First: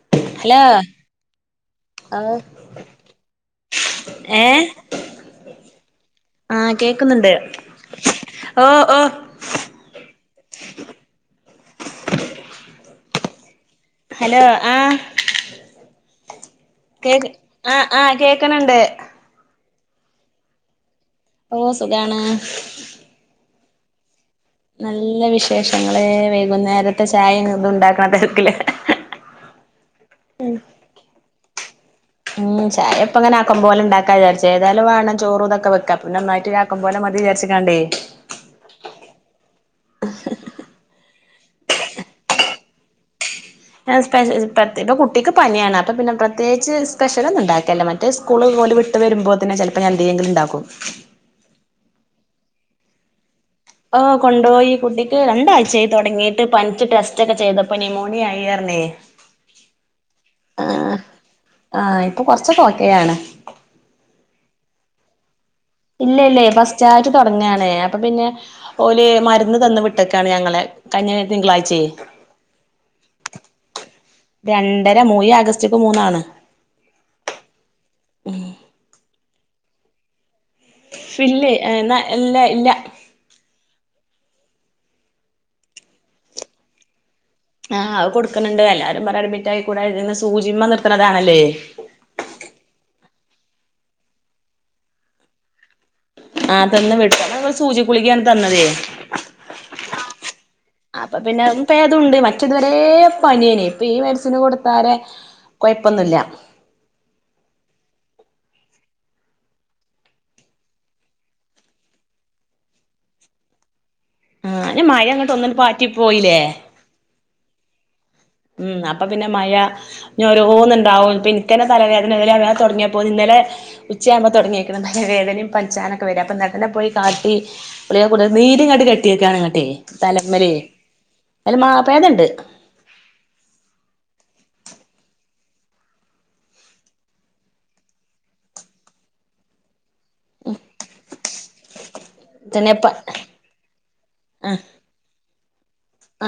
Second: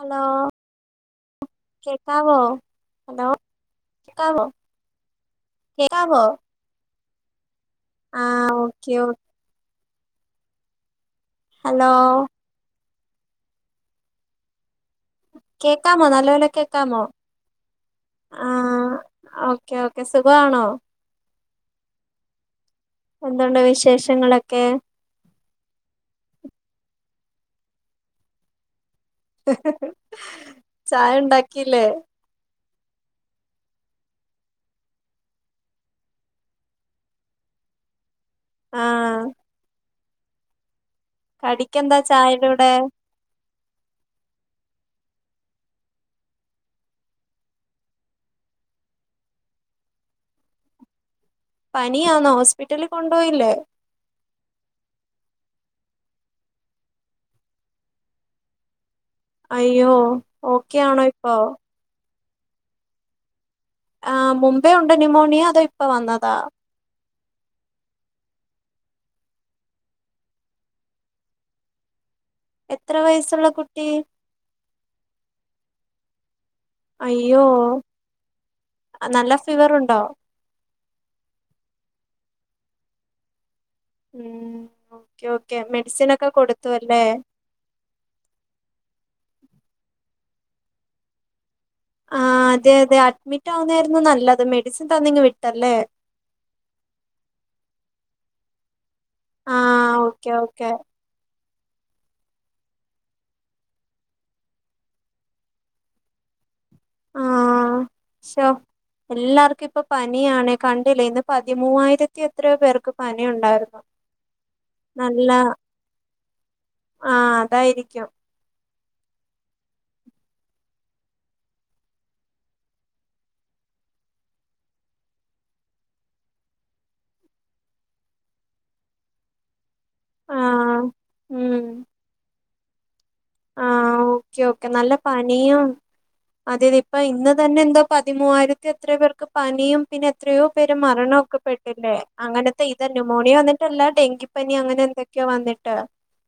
Hello കേക്കാവോ hello കേക്കാവോ ഏ കേക്കാവോ ന്നുണ്ട് ആഹ ഓക്കെ ഓ [inaudible] ഹലോ ഹലോ ആ കേക്കാമോ നല്ലപോലെ കേക്കാമോ കേക്ക് ആ ആ കേക്കണണ്ട് ഒ ഓക്കെ ഓക്കെ സുഖമാണോ ഓ സുഖാണ് എന്തതുണ്ട വിശേഷങ്ങളൊ നല്ല വിശേഷങ്ങള് വൈകുന്നേരത്തെ ചായ ഇതു ഉണ്ടാക്കണ തിരക്കില്ല [unintelligible] ചായ ഉണ്ടാക്കിയില്ലേ ഉം ചായപ്പപ്പോ ആകാംപോലെ പോല ഉണ്ടാക്കാചാരിച്ച ഏതായും വേണം ചോറുംതൊക്കെക്ക പിന്നെ ഒന്നായിട്ട ആക്കപോലെ മതി വിചരി ച്ചികാണ്ടേ ആഹ [unintelligible] കടിക്കെന്താ ചായയുടെ കുടെ ആ സ്പ ഇപ്പ കുട്ടിക്ക് പനിയാണ് അപ്പൊ പിന്നെ പ്രത്യേകിച്ച് സ്പെഷ്യല ഒന്നും ഉണ്ടാകലില്ലേ മറ്റേ സ്കൂൾ ഓള് വിട്ട് വരുമ്പോതിന് ചിലപ്പോ എന്തെങ്കിലും ഉണ്ടാക്കും പനിയാനോ ഹോസ്പിറ്റലിൽ കൊണ്ടുപോയില്ലേ ഹ കൊണ്ട്പോയി കുട്ടിക്ക് രണ്ടാഴ്ചയായി തുടങ്ങിയിട്ട് പനിച്ച് ടെസ്റ്റ് ഒക്കെ ചെയ്തപ്പോ ന്യമോണിയ ആയായിർന്നു ന്ന് അയ്യോ ഓക്കെ ആണോ ഇപ്പൊ ആഹ് ഇപ്പൊ കൊറച്ച ഓകെയാണ് ആഹ് മുമ്പേ ഉണ്ട് നിമോണിയ അദോ ഇല്ല ഇല്ലേ പസ്റ്റായി തുടങ്ങാണേ അപ്പൊ പിന്നെ ഓല് മരുന്ന് തന്ന് വിട്ടൊക്കാണ് ഞങ്ങലെ കഴിഞ്ഞ തിങ്കളാചെയ് എത്ര വയസ്സുള്ള കുട്ടി രണ്ടര മൂയ് ആഗസ്റ്റിക്കും മൂന്നാണ് അയ്യോ നല്ല ഫീവർുണ്ടോ ഫില്ലേ എന്നാ ഇല്ല ഇല്ല ഉ ഓക്കെ ഓക്കെ മെഡിസിൻ ഒക്കെ കൊടുത്തുഅല്ലേ ആഹ് അവ കൊടുക്കുന്നുണ്ട് എല്ലാരും പറ അഡ്മിറ്റ ആയിക്കൂടന്ന് സൂചിമ്മ നിർത്തണതാണല്ലേ ആ അതെ അതെ അഡ്മിറ്റ് ആവുന്നായിരുന്നു നല്ലത് മെഡിസിൻ തന്നിങ് വിട്ടല്ലേ ആ തന്നന്ന് വിട്ട ങ്ങൾ സൂചി കുളിക്ക തന്നതേ ആ ഓക്കെ ഓക്കെ ഇപ്പേതുണ്ട് മറ്റതുവരെ പനിയേന് ഇപ്പൊ ഈ മെഡിസിന് കൊടുത്താല കുഴപ്പൊന്നുമില്ല ആ ശ എല്ലാർക്കും ഇപ്പൊ പനിയാണ് കണ്ടില്ലേ ഇന്ന് പതിമൂവായിരത്തി എത്രയോ പേർക്ക് പനി ഉണ്ടായിരുന്നു ആ മഴ നല്ല അങ്ങോട്ട് ഒന്നി പാറ്റി പോയില്ലേ ആ അതായിരിക്കും ഉം അപ്പൊ പിന്നെ മഴ ഓരോന്നുണ്ടാവും ഇപ്പൊ ഇനിക്കനെ തലവേദന ഇലങ്ങനെ തുടങ്ങിയപ്പോ ഇന്നലെ ഉച്ചയ ആകുമ്പോ തുടങ്ങിയിണം നല്ല വേദനയും പഞ്ചാനൊക്കെ വര അപ്പൊ നനെ പോയി കാട്ടി ന ങ്ങാട്ട് കെട്ടിയക്കാണ്ങ്ങട്ടെ ആ തലമല് ഉം മാപ്പ ഏതണ്ട് ആ ഓക്കെ ഓക്കെ നല്ല പനിയും അതെതെ ഇപ്പ ഇന്ന് തന്നെ എന്താ പതിമൂവായിരത്തി എത്ര പേർക്ക് പനിയും പിന്നെ എത്രയോ പേര് മരണമൊക്കെ പെട്ടില്ലേ അങ്ങനത്തെ പിന്നെ ഇത് പ ന്യുമോണിയോ വന്നിട്ടല്ല ഡെങ്കിപ്പനി ആഹ് അങ്ങനെ ഇതൊക്കെ വന്നിട്ട്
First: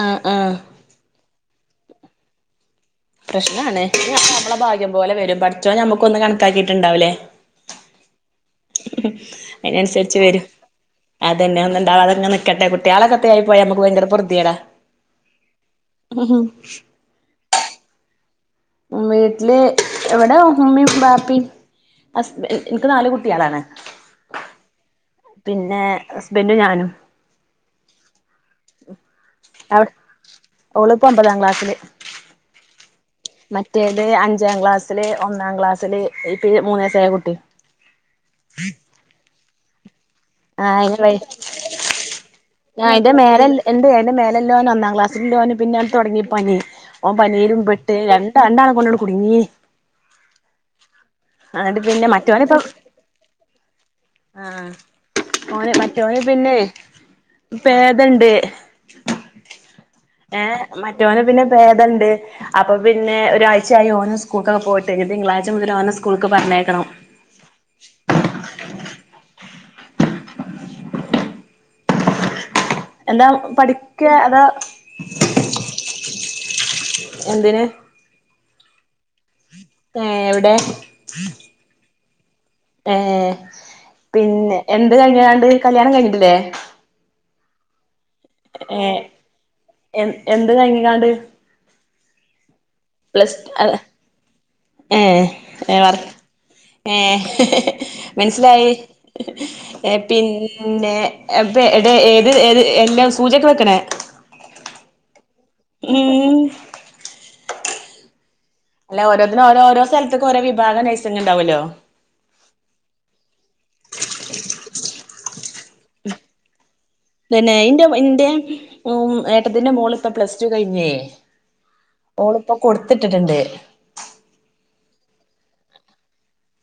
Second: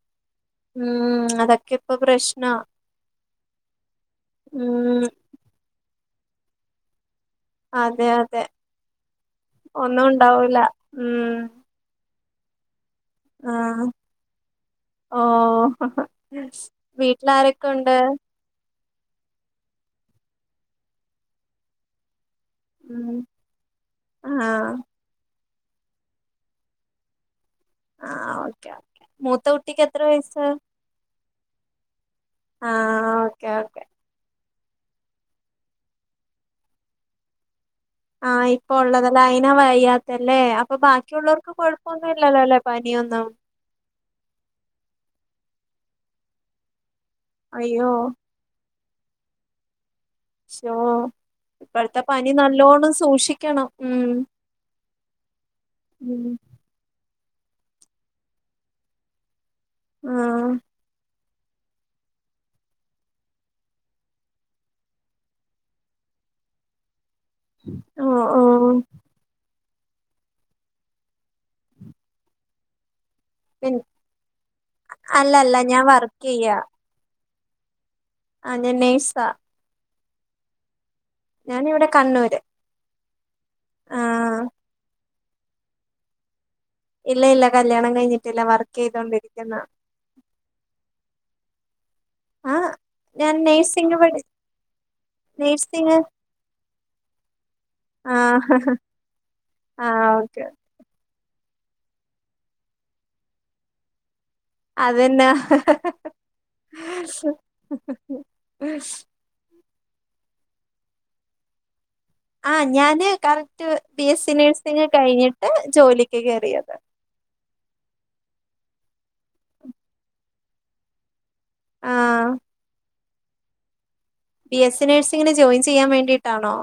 ആഹ് ആഹ് ഉം അതൊക്കെ ഇപ്പൊ പ്രശ്ന പ്രശ്നമാണ് നമ്മളെ ഭാഗ്യം ഉം പോലെ വരും പടച്ചോൻ നമ്മക്ക ഒന്ന കണക്കാക്കിയിട്ടുണ്ടാവലേ അതെ അതെ ഒന്നും അതിനനുസരിച്ച് വരും ഉണ്ടാവൂല ഉം അതനെ ഒന്ന ഇണ്ടാവാ അതങ്ങ് നിക്കട്ടെ കുട്ട മയാള കത്തെ ആയി പോയി നമുക്ക് ആഹ് ഭയങ്കര പുറത്തിയടാ ഓ വീട്ടിൽ ആരൊക്കെ ഉണ്ട് വീട്ടില് എവിട ഉമ്മി ബാപ്പി അസ് എനിക്ക് നാല് ഉം കുട്ടികളാണ് ആഹ് പിന്നെ ഹസ്ബൻഡും ഞാനും ആ ഓക്കെ ഓക്കെ മൂത്ത കുട്ടിക്ക് അവി എത്ര വയസ്സ ഓളിപ്പോ ഒമ്പതാം ക്ലാസ്സില് ഓക്കെ ഓക്കെ മറ്റേല് അഞ്ചാം ക്ലാസ്സില് ഒന്നാം ക്ലാസ്സില് ഇപ്പ മൂന്ന വയസ ആയ കുട്ടി ആ ആ ഇപ്പ ഉള്ളതല്ല അയിന വയ്യാത്തല്ലേ ആ അപ്പൊ അയിന് ബാക്കിയുള്ളവർക്ക് കൊഴപ്പൊന്നുമല്ലല്ലോ അല്ലേ പനിയൊന്നും എന്റെ മേലല്ലോൻ ഒന്നാംക്ലാസ് ഇ പിന്നെ തുടങ്ങി പനി ഓ പനരും അയ്യോ പെട്ട് രണ്ട രണ്ടാണ് കൊണ്ടോടി കുടുങ്ങീ ക്ഷോ ഇപ്പോഴത്തെ പിന്നെ പനി മറ്റോനിപ്പം നല്ലോണം സൂക്ഷിക്കണം ഉം ഓന മറ്റോന് ഉം പിന്നെ പേതണ്ട് ഏ ആഹ് മറ്റന്ന് പിന്നെ ഭേദമണ്ട് അപ്പ പിന്നെ ഒരാഴ്ചയായി ഓന സ്കൂൾക്കെ പോയിട്ട് തിങ്കളാഴ്ച മുതൽ ഓന സ്കൂൾ പറഞ്ഞേക്കണം ഒ ഒ ഒ എന്താ പിൻ പഠിക്ക അതാ അല്ലല്ല ഞാൻ വർക്ക് എന്തിന് ആ നഴ്സ് ആ ഏ എവിടെ ഞാനിവിടെ കണ്ണൂര് ഏ ആഹ് പിന്നെ എന്ത് കഴിഞ്ഞാണ്ട് കല്യാണം കഴിഞ്ഞിട്ടില്ലേ ഇല്ല ഇല്ല കല്യാണം കഴിഞ്ഞിട്ടില്ല വർക്ക് ഏ ചെയ്തൊണ്ടിരിക്കുന്ന എന്ത് കഴിഞ്ഞിക്കാണ്ട് ആ ഞാൻ പ്ലസ് നൈ്സിംങ്ങ് പടി ഏ ഏ വർ ഏ ആഹ് മനസിലായി ഏ ആഹ് ഓക്കെ പിന്നെ പ്പ എടെ ഏത് ഏത് എല്ലാ സൂചക്ക് വെക്കണേ അതന്നെ ഉം [unintelligible] അല്ലാ ഓരോതിനും ഓരോ ഓരോ സ്ഥലത്തക്കും ഓരോ വിഭാഗം നഴ്സിങ് ഉണ്ടാവൊല്ലോ ആഹ് ഞാന് correct B S C nursing കഴിഞ്ഞി ഉം പിന്നെ ഇന്റെ ഇന്റെ ഉം ഏട്ടത്തിന്റെ മോളിപ്പ പ്ലസ് ടു കഴിഞ്ഞേ ആ ഓളിപ്പ കൊടു ത്ത് ഇട്ടിട്ടുണ്ട് ബി എസ് സി നേഴ്സിങ്ങിന് ജോയിൻ ചെയ്യാൻ വേണ്ടിയിട്ടാണോ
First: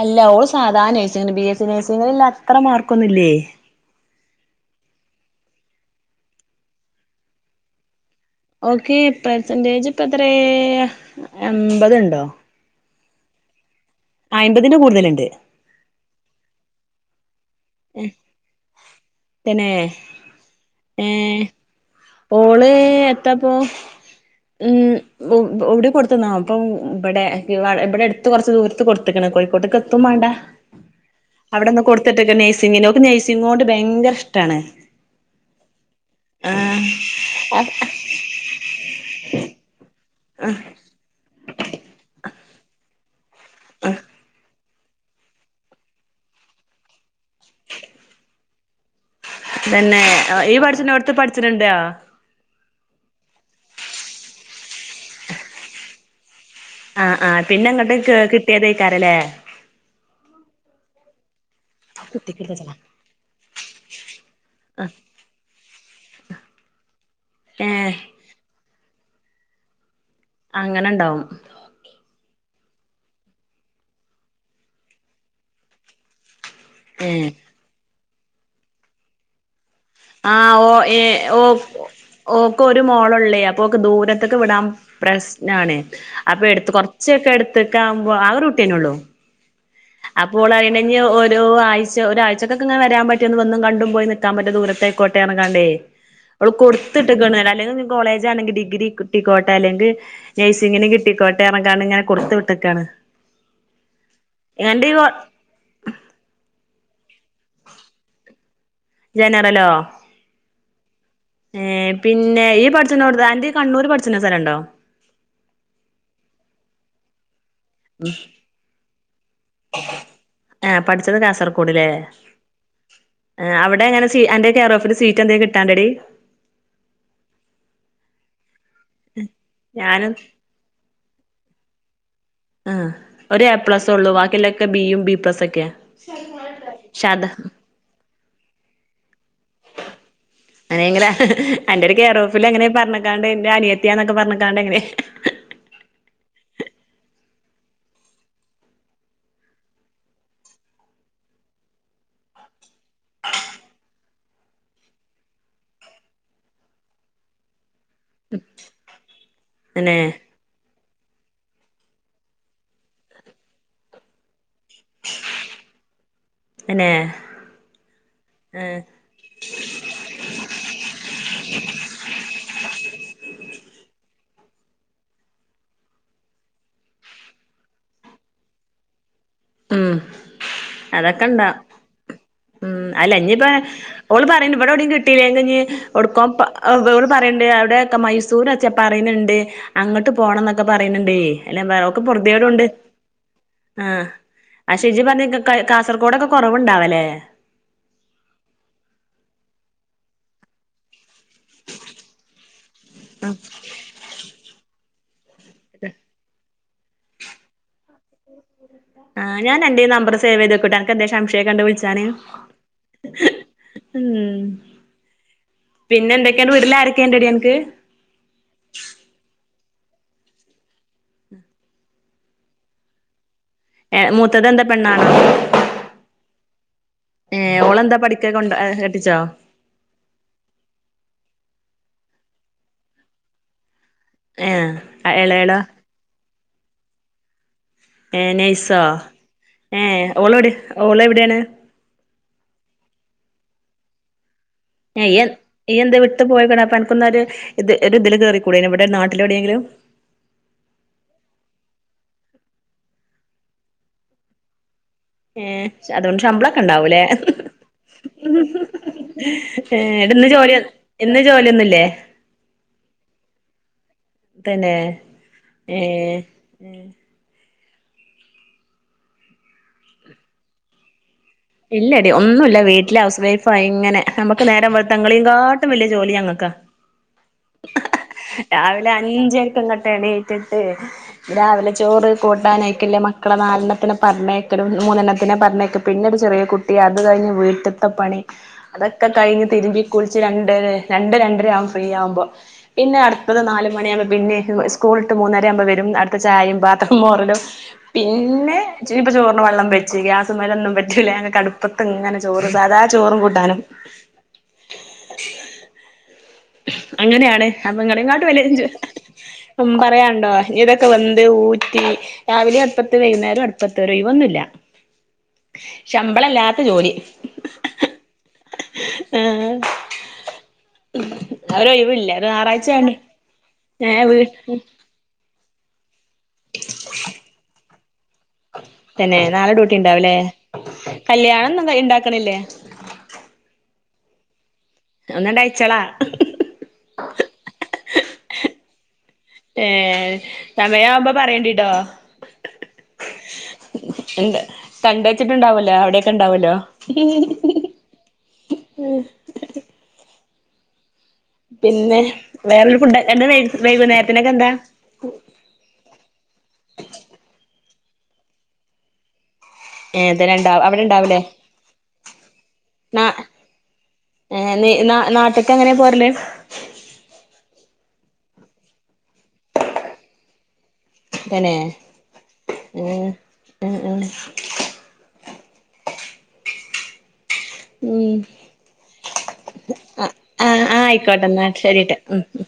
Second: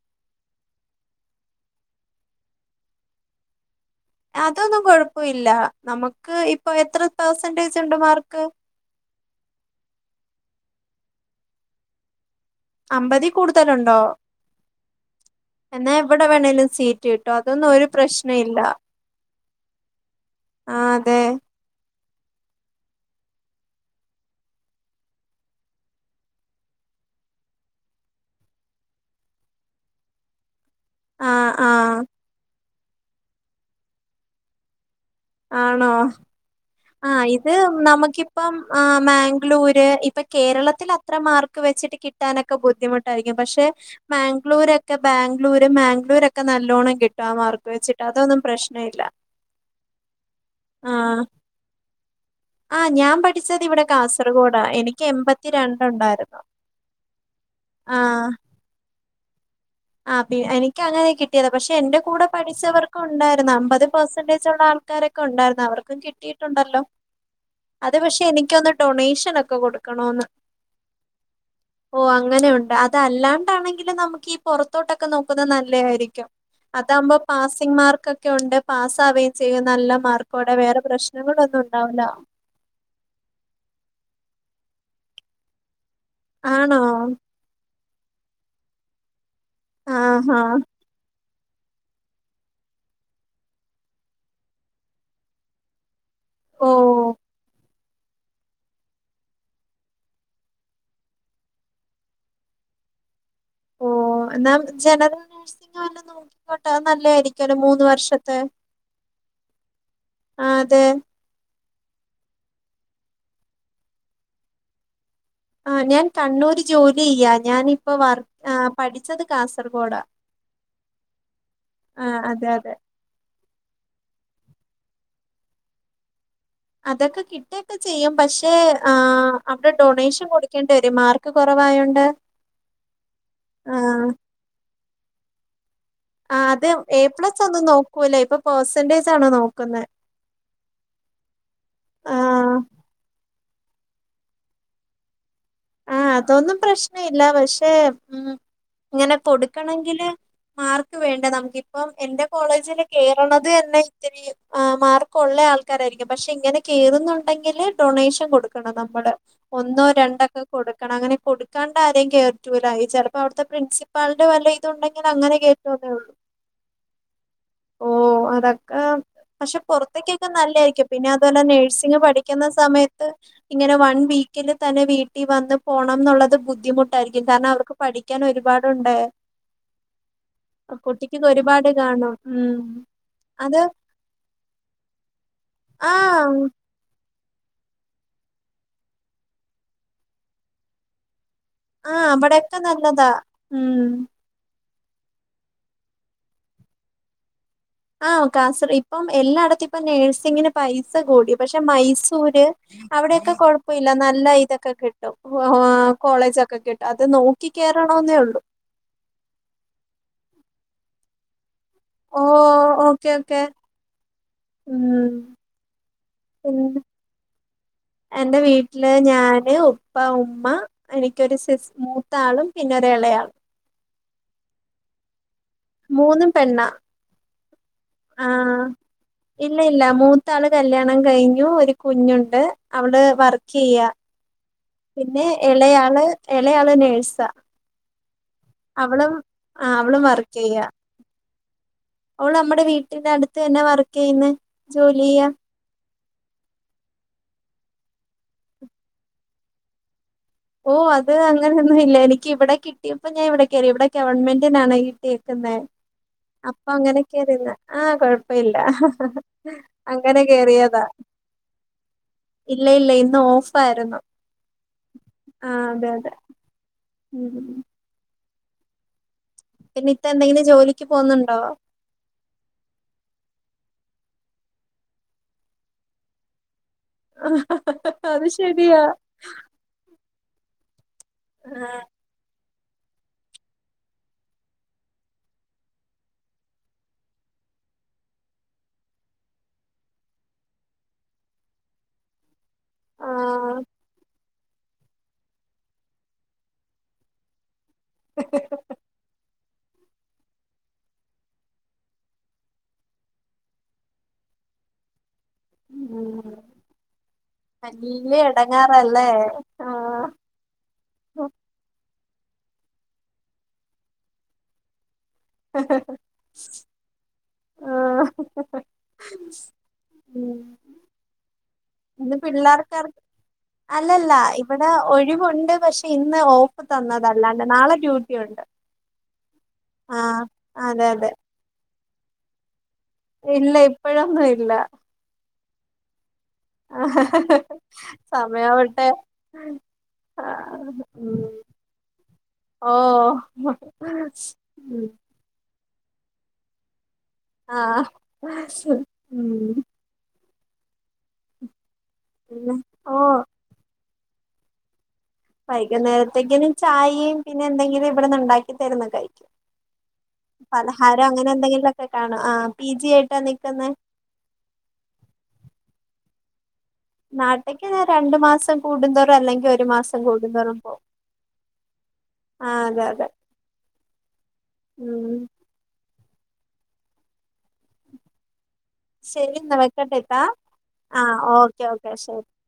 അല്ല ഓള് സാധാ നഴ്സിങിന് ബി എസ് സി നഴ്സിങ്ങിനുള്ള അത്ര മാർക്കൊന്നും ല്ലേയ് അതൊന്നും കൊഴപ്പവില്ല നമുക്ക് ഇപ്പൊ എത്ര പെർസെന്റേജ് ഉണ്ട് മാർക്ക് ഓക്ക് പെർസെന്റേജ് ഇപ്പ എത്രേ എമ്പതുണ്ടോ അമ്പതി കൂടുതലുണ്ടോ അയ്മ്പതിന്റെ കൂടുതലുണ്ട് എന്നാ എവിടെ വേണേലും സീറ്റ് കി ട്ടോ അതൊന്നും ഒരു പ്രശ്ന ഇല്ല തന്നെ ആ അതെ ഏഹ് ഓള് എത്തപ്പോ ഉം എവിടെ കൊടുത്തുന്നാവൊ ഇപ്പം ഇവിടെ ഇവിടെ എടുത്ത് കൊറച്ച് ദൂരത്ത് കൊടുത്തക്ക്ണ് കോയിക്കോട്ട്ക്ക് എത്തും മാണ്ടാ ആ ആ അവിടൊന്ന് കൊടുത്തിട്ടെക്ക് നെയ്സിംങ്ങിന് ഓക്ക് നെയ്സിങ്ങോട് ഭയങ്കര ഇഷ്ടാണ് ആണോ ആ ആ ഇത് നമുക്കിപ്പം ആ മാംഗ്ലൂര് ഇപ്പൊ കേരളത്തിൽ അത്ര മാർക്ക് വെച്ചിട്ട് കിട്ടാനൊക്കെ ബുദ്ധിമുട്ടായിരിക്കും പക്ഷെ മാംഗ്ലൂരൊ ക്കെ ബാംഗ്ലൂര് മാംഗ്ലൂരൊക്കെ നല്ലോണം കിട്ടും ആ മാർക്ക് വെച്ചിട്ട് അതൊന്നും പ്രശ്ന ഇല്ല തന്നെ ഇയ്യ് പഠിച്ചിണോ ട്ത്ത് പഠിച്ച്ണ് ണ്ടോ ആ ഞാൻ പഠിച്ചത് ഇവിടെ കാസർഗോഡാ എനിക്ക് എമ്പത്തിരണ്ട് ഉണ്ടായിരുന്നു ആ ആ പിന്നെ അങ്ങട്ട് ക്കേ കിട്ടേതയ്ക്കാരല്ലേ ആ പി എനിക്ക് അങ്ങനെ കിട്ടിയത പക്ഷെ എന്റെ കൂടെ പഠിച്ചവർക്കും ഉണ്ടായിരുന്നു അമ്പത് പെർസെന്റേജ് ഉള്ള ആൾക്കാരൊക്കെണ്ടായിരുന്നു അവർക്കും കിട്ടിയിട്ടു ണ്ടല്ലോ ഏ അത് പക്ഷെ എനിക്കൊന്നു ഡൊണേഷൻ ഒക്കെ കൊടുക്കണോന്ന് അങ്ങനെ ഉണ്ടാവും ഓ അങ്ങനൊയു അതല്ലാണ്ടാണെങ്കിലും നമുക്ക് ഈ പുറത്തോട്ടൊക്കെ നോക്കുന്നത് നല്ലേയിരിക്കും അതാകുമ്പോ ഏഹ് പാസിങ് മാർക്ക് ഒക്കെ ഉണ്ട് പാസ് ആവേം ചെയ്യും നല്ല ആ മാർക്കോടെ ഓ വേറെ ഏ ഓ പ്രശ്നങ്ങളൊന്നും ഉണ്ടാവില്ല ഓക്ക് ഒരു മോളുള്ളേ അപ്പൊ ഓക്ക് ദൂര ത്തൊക്ക് വിടാൻ പ്രശ്നാണ് അപ്പൊ എടുത്ത് ആണോ കുറച്ചൊക്കെഎടുത്തേ എടുത്ത് ക്കാവുമ്പൊ ആകെ ഒരു കുട്ട്യന്നെ ഉള്ളൂ അപ്പൊ ആഹാ ഓൾ അയിനെ ഇഞ്ഞി ഒ ഒരോ ആഴ്ച ഒരാഴ്ച്ചക്കൊക്കെങ്ങനെ വരാൻ പറ്റി ഒന്ന് വന്നും കണ്ടും പോയി നിക്കാൻ പറ്റിയ ദൂരത്തയിക്കോട്ടെ ന്ന് പറഞ്ഞ്കാണ്ടെയ് അവള് ഓ കൊടുത്തിട്ടിക്ക്ണ് അല്ലെങ്കിൽ കോളേജ് ആണെങ്കി ഡിഗ്രി കിട്ടിക്കോട്ടെ അല്ലെങ്കിൽ നഴ്സിങ്ങിന് കിട്ടിക്കോട്ടെ പറഞ്ഞ്കാണ്ട് ഇങ്ങനെ കൊട്ത്തു വിട്ടക്കാണ് ഓ എന്നാ ജനറൽ നേഴ്സിങ് വല്ലോം നോക്കിക്കോട്ടെ നല്ലയായിരിക്കുവല്ലോ മൂന്ന് വർഷത്തെ ജനറലോ ആ അതെ ഏ പിന്നെ ഈ പഠിച്ചിണ്ടോടുത്ത് അന്റെ ഈ കണ്ണൂര് പഠിച്ചണ സ്ഥലോണ്ടോ ആ ഞാൻ കണ്ണൂര് ജോലി ചെയ്യാ ഞാനിപ്പോ വർ ആ പഠിച്ചത് കാസർഗോഡാ ത് കാസർഗോഡിലേ ആ അതെ അതെ ആ അവിടെ എങ്ങനെ സീ അന്റെ കെയർ ഓഫില് സീറ്റ് എന്തെ കിട്ടാണ്ടെടി അതൊക്കെ കിട്ടുകൊക്കെ ചെയ്യും പക്ഷെ ആ അവിടെ ഞാനും ഡൊണേഷൻ കൊടുക്കേണ്ടി വരും മാർ ക്ക് കുറവായോണ്ട് ആ ഒരു എ പ്ലസ് ആഹ് ഉള്ളൂ ബാക്കിയൊല്ലൊക്കെ ബിയും ബിപ്ലസ് ഒക്കെയാ ആ അത് എ പക്ഷെ അതാ പ്ലസ് ഒന്നും നോക്കൂല്ല ഇപ്പൊ പെർസെന്റേജ് ആണ് നോക്കുന്നെ അങ്ങനെങ്കിലാ അന്റെ ഒരു കേയറോഫിൽ ആഹ് അങ്ങനെ പറഞ്ഞക്കാണ്ട് എന്റെ അനിയത്തിയാന്നൊക്കെ പറഞ്ഞക്കാണ്ട് എങ്ങനെ ആ അതൊന്നും പ്രശ്നവില്ല പക്ഷെ ഉം ഇങ്ങനെ കൊടുക്കണെങ്കില് മാർക്ക് വേണ്ടെ നമുക്കിപ്പം എന്റെ കോളേജില് കേറണത് തന്നെ ഇത്തിരി ആ മാർക്ക് ഒള്ളെ ആൾക്കാരായിരിക്കും പക്ഷെ ഇങ്ങനെ കേറുന്നൊണ്ടെങ്കില് ഡൊണേഷൻ കൊടുക്കണം നമ്മള് ഒന്നോ തന്നെ രണ്ട്ക്കെ കൊടുക്കണം അങ്ങനെ കൊടുക്കാണ്ട് ആരേം കേറ്റൂല്ലാ ചെലപ്പോ അവിടത്തെ പ്രിൻസിപ്പാളിന്റെ വല്ല ഇതുണ്ടെങ്കി അങ്ങനെ കേറ്റുവന്നെ ഒള്ളൂ തന്നെ ഓ അതക്ക ഏഹ് പക്ഷെ പൊറത്തേക്കൊക്കെ നല്ലേരിക്കും പിന്നെ അതുപോലെ നേഴ്സിങ് പഠിക്കുന്ന സമയത്ത് ഇങ്ങനെ വൺ വീ ക്കെൻറ്റ് തന്നെ തന്നെ വീട്ടി വന്ന് പോണം ന്നോള്ളത് ബുദ്ധിമുട്ടാരിക്കും കാരണം അവർക്ക് പഠിക്കാൻ ഒരുപാട് ഒണ്ടേ ഉം അതൊക്കെ ഇണ്ടാ ഒരുപാട് കാണും ഉം അല്ല ഇനിപ്പ അത് ഓള് പറയണ്ട് ഇവിടെവിടും കിട്ടില്ലേങ്കി ഇനി ഒടുക്കോ ആഹ് [unintelligible] പറയണ്ട് അവിടെ ഒക്കെ മൈസൂർ വച്ചാ പറയ്ന്ന്ണ്ട് അങ്ങോട്ട് പോണം എന്നൊക്കെ പറയുന്നുണ്ടേ എല്ലാ വേറൊക്കെ ആഹ് അവിടെക്കെ പോർതിയേഡ്ണ്ട് നല്ലതാ ഉം ആഹ് ആ ഷിജി പറഞ്ഞ കാസർകോഡൊക്കെ കൊറവുണ്ടാവലേ ആഹ് കാസർ ഇപ്പം എല്ലാടത്തും ഇപ്പ നഴ്സിങ്ങിന് പൈ സാ കൂടി പക്ഷെ മൈസൂര് അവിടൊക്കെ കൊഴപ്പവില്ല നല്ല ഇതൊക്കെ കി കോളേജൊക്കെ കിട്ടും അത് നോക്കി കേറണെന്നേ ഒള്ളൂ ആഹ് ഞനന്റെ നമ്പർ സേവേതെക്കോട്ടോ എനക്ക് എന്തേ ഷംശെ കൊണ്ടേ വിളി ച്ചാണ് ഓ ഓക്കെ ഓക്കെ ഉം പിന്നെ എന്തൊക്കെയാണ് പിന്നെ വീട്ടിലാരൊക്കെയൊണ്ടടി അനക്ക് എന്റെ വീട്ടില് ഞാന്, ഉപ്പ, ഉമ്മ എനിക്കൊരു സിസ് മൂത്താളും പിന്നെ എളയാൾ ഏഹ് മൂത്തത് എന്താ പെണ്ണാണോ മൂന്നും പെണ്ണാ ഏഹ് ഓളെന്താ പഠിക്ക കൊണ്ട ആഹ് കെട്ടിച്ചോ ഇല്ല ഇല്ല മൂത്ത ആള് കല്യാണം കഴി ഞ്ഞു ഒരു കുഞ്ഞോണ്ട് അവള് വർക്ക് ചെയ്യാ ഏഹ് പിന്നെ എളേളോ എളേയാള് എളേയാള് നേഴ്സാ ഏഹ് നഴ്സോ അവളും ആഹ് അവളും ഏഹ് ഓള് എവിടെ ഓള് എവിടെയാണ് ഓള് നമ്മടെ വീട്ടിന്റെ അടുത്ത് തന്നെ വർക്ക് ചെയ്യന്ന് എൻ [unintelligible] [unintelligible] അപ്പ അനക്കോന്ന് ഒരു ഇത് ഇതില് കേറി കൂടെ ഇവിടെ നാട്ടില് എവിടെങ്കിലും ഓ അത് അങ്ങനൊന്നും ഇല്ല എനിക്ക് ഇവിടെ കിട്ടിയപ്പോ ഞാ ഇവിടെ കേറി ഇവിടെ ഗവൺമെന്റിനാണ് കിട്ടിയേക്കുന്നെ ഏഹ് അതുകൊണ്ട് ശമ്പളൊക്കെ അപ്പ അങ്ങനെ ഉണ്ടാവൂലേ കേറിതാ ആ കൊഴപ്പില്ല അ എന്ന് ഇന്ന് ജോലി ഇന്ന് ജോലി ഒന്നുവില്ലേ? ഇല്ല ഇല്ല ഇന്ന് ഓഫ് ആരുന്നു തന്നെ ഏഹ് ഉം പിന്നെ ഇത്ത എന്തെങ്കിലും ജോലിക്ക് പോകുന്നോ ഇല്ലടി ഒന്നുവില്ല വീട്ടിലെ ഹൗസ് വൈ ഫാ ഇങ്ങനെ നമുക്ക് നേരം വെളുത്താ ഇങ്ങളെ കാട്ടിലും വല്യ ജോലി ഞങ്ങക്കാ അത് ശരിയാ രാവിലെ അഞ്ചരക്കങ്ങട്ട് ഏണിറ്റ് രാവിലെ ചോറ് കൂട്ടാനായി മക്കളെ നാലെണ്ണത്തിന് പറഞ്ഞേക്ക മുന്നെണ്ണനെ പറഞ്ഞേക്കെ പിന്നെ ഒരു ചെറിയ കുട്ടി അത് കഴിഞ്ഞ് വീട്ട് ത്തപ്പണി അതൊക്കെ കഴിഞ്ഞ് തിരുമ്പി കുളിച്ച് രണ്ടര രണ്ട് രണ്ടരയാകും ഫ്രീ ആവുമ്പോ പിന്നെ അടുത്തത് ആഹ് നാല് മണിയമ്പോ പിന്നേം സ്കൂൾ ഇട്ട് മൂന്നര ആവുമ്പോ വരും അടുത്ത ചായയും പാത്രം മോറലും പിന്നെ ചോ ത്തെ വെള്ളം പിടിച്ചെക്ക്യ ഗ്യാസും മേലൊന്നും പറ്റൂല ഞങ്ങക്ക് അടുപ്പത്ത് ഇങ്ങനെ ചോറ് അതാ ചോറും കൂട്ടാനും ഉം അങ്ങനെയാണ് അപ്പ വല്യ ഇങ്ങളെക്കാട്ടു [unintelligible] എടങ്ങാറല്ലേ ഉം ആഹ് പറയാണ്ടോ ഇതൊക്കെ വന്ത് ഊറ്റി രാവിലേം അട്പത്ത് വൈകുന്നേരേം അട്പത്ത് ഒരൊഴിവൊന്നുംല്യ ശമ്പളല്ലാത്ത ജോലി. ആഹ് ഹ് ഹ് ഹ് ആഹ് ഉം ഒരൊഴിവില്ല ഇന്ന് ഒരു ഞായറാഴ്ചയായോണ്ട് പിള്ളേർക്കാർക്ക് ഏഹ് അല്ലല്ല വീ ഇവിടെ ഒഴിവുണ്ട് പക്ഷെ ഇന്ന് ഓഫ് തന്നതല്ലാണ്ട് നാളെ ഡ്യൂട്ടി ഉണ്ട്. തന്നെ നാളെ ഡൂട്ടിണ്ടാവല്ലേ ആഹ് അതെ അതെ കല്യാണം ക്കണില്ലേ ഇല്ല ഇപ്പോഴൊന്നും ഇല്ല. ഒന്നണ്ടഴച്ചളാ ആ ഹ ഹ ഹ ഹ് സമയാവട്ടെ. ഏ ആഹ് സമയാവുമ്പോ ഉം പറയേണ്ടിട്ടോ? ഓ കണ്ട് കണ്ടെച്ചിട്ടുണ്ടാവല്ലോ അവിടെക്കെ ണ്ടാവല്ലോ? ആഹ് ഉം [unintelligible] പിന്നെ പിന്നെ ഓ വേറൊരുഫുഡ് എന്താ വൈ വൈകുന്നേരത്തിന്ക്കെന്താ? വൈകുന്നേരത്തേക്ക്നും ചായയും പിന്നെന്തെങ്കിലും ഇവിടന്ന്ണ്ടാക്കി തരുന്നകഴിക്യും. ഏതനണ്ടാ അവിടെ പലഹാരം ഇണ്ടാവൂലേ അങ്ങനെ എന്തെങ്കിലും ഒക്കെ കാണോ ആ പി ജി നാ ആയിട്ടാ നിക്കുന്നേ? ഏ നീ നാ നാട്ട്ക്കെങ്ങനെ പോര്ല്? നാട്ട്ക്ക് ഞാൻ രണ്ടു മാസം കൂടുന്തോറും അല്ലെങ്കി ഒരു മാസം കൂടുന്തോറും പോവും. തന്നേ ഉം അതെ ഉം ഉം [unintelligible] ഉം ശരി ന്നാ ആ വെക്കട്ടെത്താ ആ ആഹ ആയിക്കോട്ടെ എന്നാ ഓക്കെ ഓക്കെ ശരിട്ടാ ഉം ശരി ഉം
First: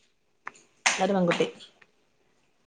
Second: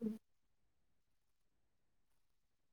ഓ [unintelligible]